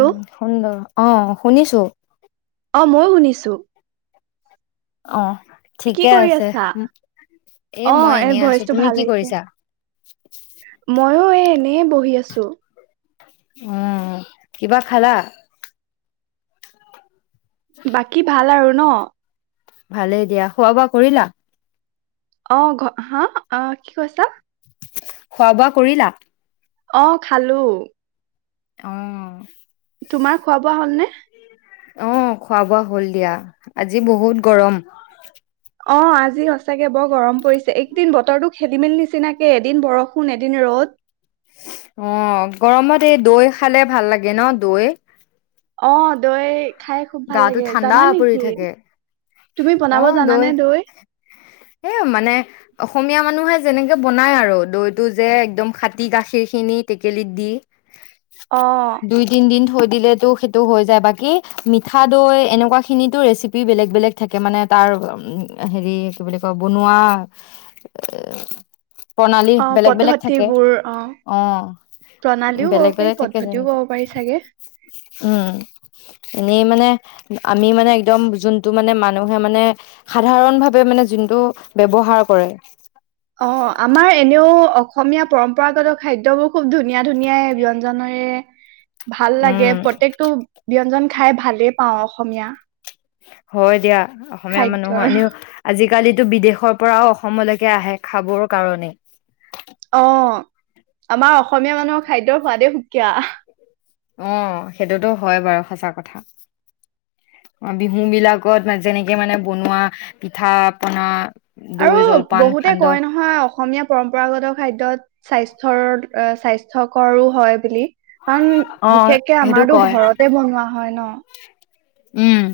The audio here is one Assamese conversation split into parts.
উম সুন অ শুনিছো। অ মইও শুনিছো। অ কি ঠিকে কৰি আছে আছা? অ মই এ এনেই আছো ভইচটো তুমি ভাল কি হৈছে। কৰিছা মইও এই এনেই বহি আছো। উম কিবা খালা? বাকী ভাল আৰু? ন? ভালেই দিয়া খোৱা বোৱা কৰিলা? অ, হা আহ কি কৈছা? খোৱা বোৱা কৰিলা? অ খালো। অ, তোমাৰ খোৱা বোৱা হলনে অ খোৱা বোৱা হল দিয়া। আজি বহুত গৰম। অ আজি সঁচাকে বৰ গৰম পৰিছে এইকেইদিন বতৰটো খেলি মেলি নিচিনাকে এদিন বৰষুণ এদিন ৰদ অ গৰমত এই দৈ খালে ভাল লাগে ন দৈ? অ দৈ খাই খুব ভাল গাটো লাগে ঠাণ্ডা জানা পৰি নেকি থাকে, তুমি অ বনাব দৈ জানানে এ মানে অসমীয়া মানুহে যেনেকে বনাই আৰু দৈ টো যে একদম খাটি গাখীৰখিনি টেকেলিত দি অ দুই তিন দিন থৈ দিলেটো সেইটো হৈ যায় বাকী। [unintelligible] মিঠা দৈ এনেকুৱাখিনিটো ৰেচিপি বেলেগ-বেলেগ থাকে মানে তাৰ হেৰি কি বুলি কয় বনোৱা এ প্ৰণালী অ বেলেগ-বেলেগ থাকে, পদ্ধতিবোৰ অ প্ৰণালীও ক'ব পাৰি বেলেগ-বেলেগ থাকে পদ্ধতিও ক'ব পাৰি চাগে যেনেকুৱা উম মানে, আমি মানে একদম জোনটো মানে মানুহে মানে সাধাৰণ ভাৱে মানে জোনটো ব্যৱহাৰ কৰে। অ, আমাৰ এনেও অ অসমীয়া পৰম্পৰাগত খাদ্যবোৰ খুব ধুনীয়া ধুনীয়াই ব্যঞ্জনেৰে। [unintelligible] ভাল উম লাগে প্ৰত্যেকটো ব্যঞ্জন। খাই ভালেই পাওঁ অসমীয়া হয় দিয়া অসমীয়া খাদ্যৰ মানুহৰ এনেও আজি কালিতো বিদেশৰ পৰাও অসমলৈকে আহে খাবৰ কাৰণে। অ আমাৰ অসমীয়া মানুহৰ খাদ্য সোৱাদেই সুকীয়া। অ সেইটোতো হয় বাৰু সঁচা কথা অ বিহু বিলাকত যেনেকে মানে বনোৱা পিঠা পনা দৈ আৰু জলপান বহুতে সান্দহ কয় নহয় অসমীয়া পৰম্পৰাগত খাদ্যত স্বাস্থ স্থ্যৰ স্বাস্থ্যকৰো হয় বুলি। অ কাৰণ বিশেষকে সেইটো আমাৰতো কয় ঘৰতে বনোৱা হয় ন। উম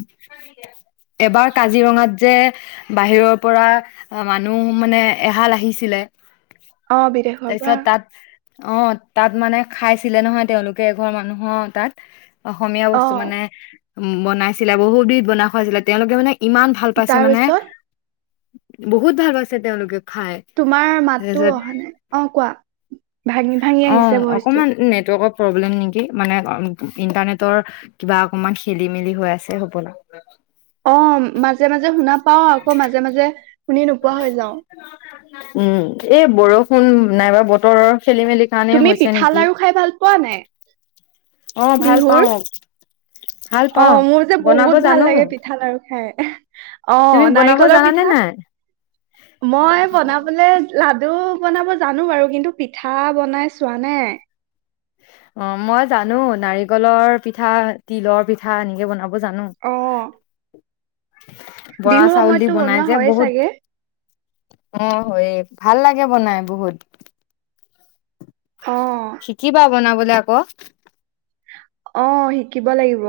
এবাৰ কাজিৰঙাত যে বাহিৰৰ পৰা মানুহ মানে এহাল আহিছিলে। অ বিদেশৰ পৰা। তাৰপিছত তাত অ তাত মানে খাই চ ছিলে নহয় তেওঁলোকে এঘৰ মানুহৰ তাত। অসমীয়া অ বস্তু মানে উম, বনাইছিলে বহুত বিধ বনাই খুৱাইছিলে তেওঁলোকে মানে ইমান ভাল পাইছে মানে। তাৰপিছত বহুত ভাল পাইছে তেওঁলোকে খাই তোমাৰ মাতটো তাৰপিছত অহা নাই, অ কোৱা। ভাঙি ভাঙি অ, আহিছে ভইচটো অকণমান নেটৱৰ্ক প্ৰব্লেম নেকি মানে ইন্টাৰনেটৰ কিবা অকণমান খেলি-মেলি হৈ আছে হবলা। অ, মাজে মাজে শুনা পাওঁ আকৌ মাজে মাজে শুনি নোপোৱা হৈ যাওঁ। উম, এই বৰষুণ নাই বা বতৰৰ খেলি মেলি কাৰণে তুমি হৈছে পিঠা নেকি। লাৰু খাই ভাল পোৱা নাই? অ ভাল বিহুৰ পাওঁ। ভাল অ পাওঁ, মোৰ যে বনাব বহুত ভাল জানো। লাগে পিঠা লাৰু খাই অ তুমি বনাব নাৰিকলৰ জানানে পিঠা। নাই? মই বনাবলে লাডু বনাব জানো বাৰু কিন্তু পিঠা বনাই চোৱা নাই। অ মই জানো নাৰিকলৰ পিঠা তিলৰ পিঠা এনেকে বনাব অ জানো। অ বৰা বিহুৰ চাউল দি সময়ততো বনাই বনোৱা যে হয়য়ে বহুত চাগে? অ হৈয়ে ভাল লাগে বনাই বহুত। অ শিকিবা বনাব [unintelligible] অ শিকিব লাগিব।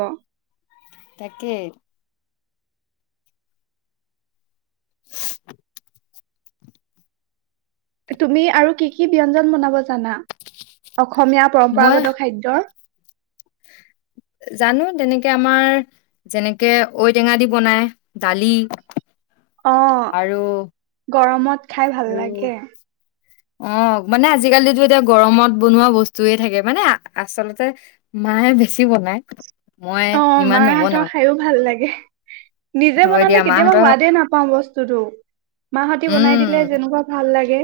তাকে [inaudible] তুমি আৰু কি কি ব্যঞ্জন বনাব জানা? অসমীয়া মই পৰম্পৰাগত খাদ্যৰ জানো তেনেকে আমাৰ যেনেকে ঔটেঙা দি বনাই দালি অ আৰু গৰমত খাই ভাল আৰু লাগে। অ মানে আজিকালি এতিয়া গৰমত বনোৱা বস্তুয়ে থাকে মানে আচলতে মায়ে বেছি বনায়। মই অ ইমান মাৰ হাতৰ নবনাও খাইো ভাল লাগে নিজে হয় দিয়া বনালে কেতিয়াবা মাহঁতৰ সোৱাদে নাপাও বস্তুতটো মাহঁতি উম বনাই দিলে যেনেকুৱা ভাল লাগে।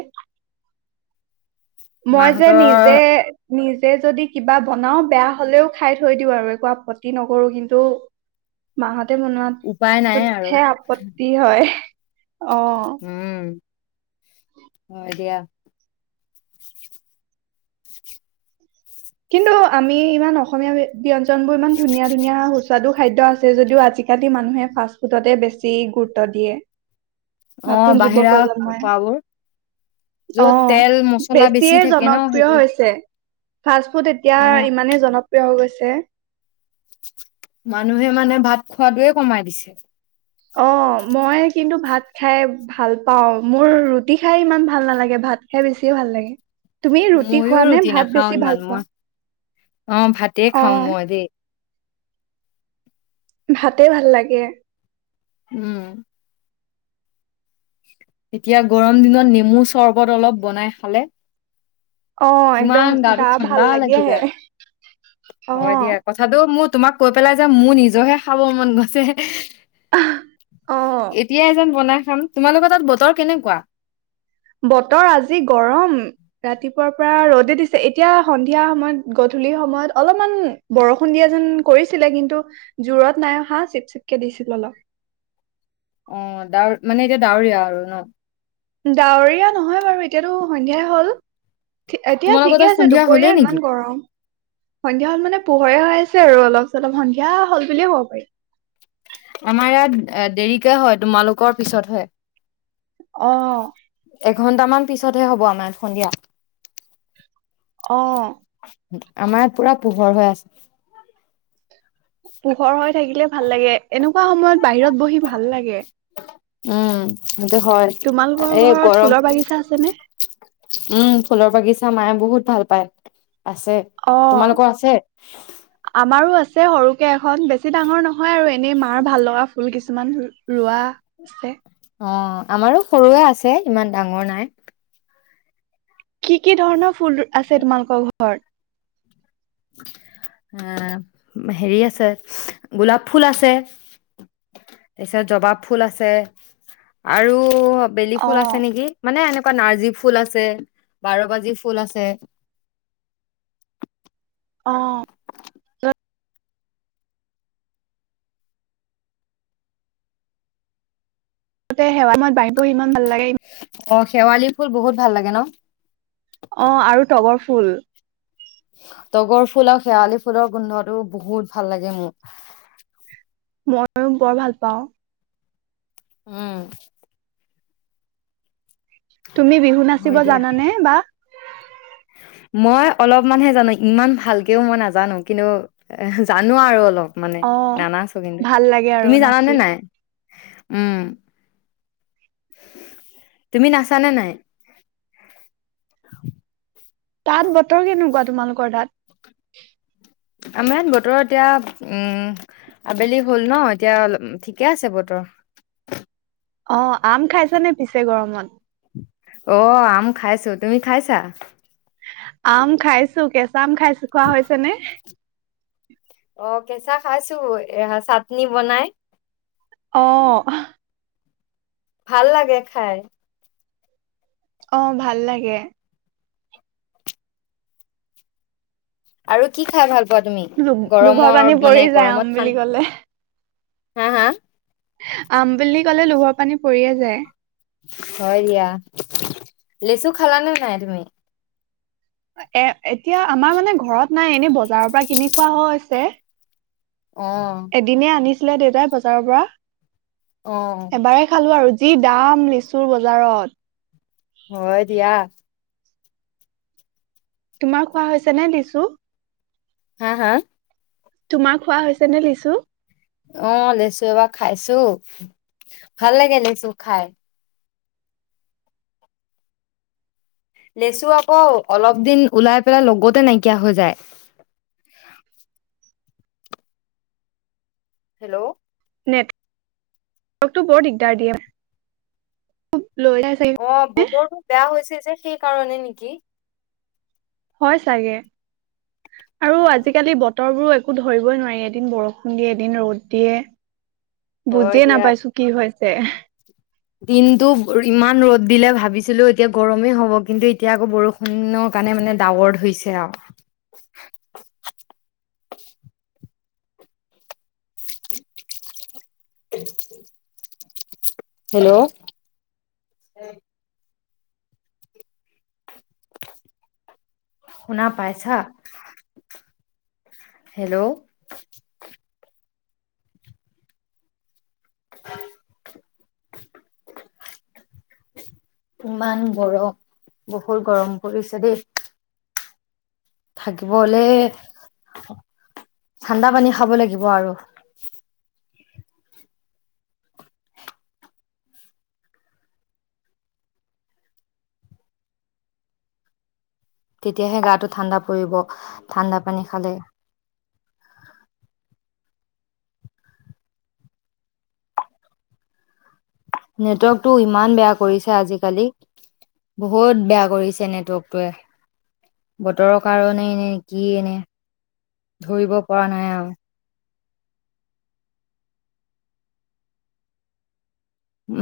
মই যে নিজে মাহঁতৰ নিজে যদি কিবা বনাও বেয়া হলেও খাই থৈ দিওঁ আৰু একো আপত নকৰো কিন্তু মাহত ততে উপায় নাই আৰু বনোৱাততহে আপত্তি হয় অ'। উম হয় দিয়া। কিন্তু আমি ইমান অসমীয়া ব্য ব্যঞ্জ [inaudible] বোৰ‌ ইমান ধুনীয়া ধুনীয়া হৈছে [unintelligible] খাদ্য আছে যদিও আজিকালি মানুহে ফাষ্টফুডতে বেছি গুৰুত্ব দিয়ে। অ নতুন যুৱ বাহিৰা প্ৰজন্মই, খোৱাবোৰ যত অ', তেল মছলা বেছিয়ে বেছি থাকে ন সেইটো ফাষ্টফুড এতিয়া অ ইমানেই জনপ্ৰিয় হৈ গৈছে। ছে মানুহে মানে ভাত খোৱাটোৱে কমাই দিছে। অ মই কিন্তু ভাত খাই ভাল পাওঁ মোৰ ৰুটি খাই ইমান ভাল নালাগে ভাত খাই বেছি ভাল লাগে। তুমি ৰুটি মইয়ো খোৱা নে ৰুটি ভাত নাখাও বেছি ভাল ইমান মই পোৱা? অ ভাতে অ খাম মই দেই। ভাতে ভাল লাগে। উম। এতিয়া গৰম দিনত নেমু চৰ্বত অলপ বনাই খালে অ একদম কিমান গাটো গা ভাল ঠাণ্ডা লাগি আহে যায়, অ। হয় দিয়া কথাটো মোৰ তোমাক কৈ পেলাই যে মোৰ নিজৰহে খাব মন গৈছে। অ এতিয়াই যেন বনাই হম তোমালোকৰ তাত বতৰ কেনেকুৱা? বতৰ আজি গৰম। ৰাতিপুৱাৰ পৰা ৰদে দিছে, এতিয়া সন্ধিয়া সময়ত- গধূলি সময়ত অলপমান বৰষুণ দিয়া যেন কৰিছিলে কিন্তু জোৰত নাই অহা। চিপ-চিপকে দিছিল অলপ। অ ডাৱ মানে এতিয়া ডাৱৰীয়া আৰু ন? ডাৱৰীয়া নহয় বাৰু এতিয়াতো সন্ধিয়াই হল। এতিয়া তোমালোকৰ ঠিকে তাত আছে। সন্ধিয়া হ'লেই দুপৰীয়া নেকি? ইমান গৰম। সন্ধিয়া হয় মানে পোহৰে হৈ আছে আৰু অলপ চলপ, সন্ধিয়া হ'ল বুলিয়ে ক'ব পাৰি। আমাৰ ইয়াত এহ, দেৰিকে হয়, তোমালোকৰ পিছত হয়। অ। এ ঘণ্টামান পিছতহে হব আমাৰ সন্ধিয়া। অ আমাৰ ইয়াত পুৰা পোহৰ হৈ আছে। পোহৰ হৈ থাকিলে ভাল লাগে এনুক খোৱা সময়ত বাহিৰত বহি ভাল লাগে। উম হওঁতে হয় তোমালোকৰ এই ঘৰত গৰম। ফুলৰ বাগিচা আছেনে উম ফুলৰ বাগিছা মায়ে বহুত ভাল পায়। আছে। অ তোমালোকৰ আছে? যে সৰুকে এখন বেছি ডাঙৰ নয় নহয় আৰু এনেই মাৰ ভাল লগা ফুল কিছু কিছুমান ৰোৱা আছে অ আমাৰো সৰুৱে আছে ইমান ডাঙৰ নাই। কি কি ধৰণৰ ফুল আছে তোমালোকৰ ঘৰত? এ হেৰি আছে গোলাপ ফুল আছে তাৰপিছত জবা ফুল আছে আৰু বেলি অ ফুল আছে নেকি, মানে এনে নাৰ্জী ফুল আছে বাৰ বাজি ফুল আছে। অ। তাতে সেৱাসমূহ বাঢ়িব ইমান ভাল লাগেই। অ', শেৱালি ফুল বহুত ভাল লাগে ন? অ আৰু তগৰ ফুল। তগৰ ফুল আৰু শেৱালি ফুলৰ গোন্ধটো বহুত ভাল লাগে মোৰ ময়ো বৰ ভাল পাওঁ। উম তুমি বিহু নাচিব হয় দিয়া জানানে বা? মই অলপমানহে জানো ইমান ভালকেও মই নাজানো কিন্তু এ জানো আৰু অলপ মানে অ নানাছোঁ কিন্তু ভাল লাগে আৰু তুমি জানানে নাচি নাই? উম, তুমি নাচানে নাই? তাত বতৰ কেনেকুৱা তোমালোকৰ তাত? আমাৰ ইয়াত বতৰ এতিয়া উম, আবেলি হ'ল ন' এতিয়া ঠিকে আছে বতৰ। অ', আম খাইছা নে পিছে গৰমত? অ', আম খাইছো, তুমি খাইছা? আম খাইছো কেচ আম খাইছো, খোৱা হৈছেনে? [inaudible] অ', কেঁচা খাইছো, চাটনি বনাই। অ'। ভাল লাগে খাই। অ', ভাল লাগে। আৰু কি খাই ভাল পোৱা তুমি লোভ-লোভৰ গৰমৰ পানী মানে পৰি যায় গৰমত আম ঠান বুলি কলে। হা হা। আম বুলি ক'লে লোভৰ পানী পৰিয়ে যায়। [inaudible] হয় দিয়া। লিচু খালানে নাই তুমি? এ এতিয়া আমাৰ মানে ঘৰত নাই, এনে বজাৰৰ পৰা কিনি খোৱা হৈছে। অ এদিনেই আনিছি [unintelligible] দেউতাই বজাৰৰ পৰা। অ এবাৰেই খালো আৰু। কি দাম লিচুৰ বজাৰত। হয় দিয়া। তোমাৰ খোৱা হৈছে নে লিচু? হা হা? তোমাৰ খোৱা হৈছে নে লিচু? অ', লেচু এইবাৰ খাইছোঁ, ভাল লাগে লেচু খাই। লেচু আকৌ অলপ দিন উলাই পেলে, লগতে নাইকিয়া হৈ যায়। হেল্ল'। নেট ৱৰ্কটো বৰ দিগদাৰ দিয়ে। লৈ যাই চাগে অ', বতৰটো বেয়া হৈছে যে সেইকাৰণে নেকি? হয় চাগে। আৰু উম, আজিকালি বতৰবোৰ একো ধৰিবয়ে নোৱাৰি এদিন বৰষুণ দিয়ে, এদিন ৰ'দ দিয়ে। হয় বুজিয়ে নাপাইছোঁ কি হৈ যে দিনতটো ইমান ৰদ দিলে ভাবিছিলো এতিয়া গৰমেই হব কিন্তু এতিয়া আকৌ বৰষুণৰ কাৰণে মানে ডাৱৰ হৈছে আঅ। [inaudible] হেল্ল? শুনা পাইছা? হেল্ল [inaudible] ইমান গৰম বহুত গৰম পৰিছে দেই। থাকিব হলে ঠাণ্ডা পানী খাব লাগিব আৰু। তেতিয়াহে গাটো ঠাণ্ডা পৰিব ঠাণ্ডা পানী খালে। নেটৱৰ্কটো ইমান বেয়া কৰিছে আজিকালি বহুত বেয়া কৰিছে নেটৱৰ্কটোৱে। বতৰৰ কাৰণে নে কি এ নে। ধৰিব পৰা নাই আৰু।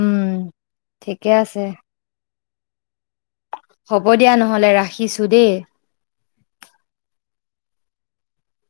উম ঠিকে আছে। হব দিয়া নহলে ৰাখিছো দেই।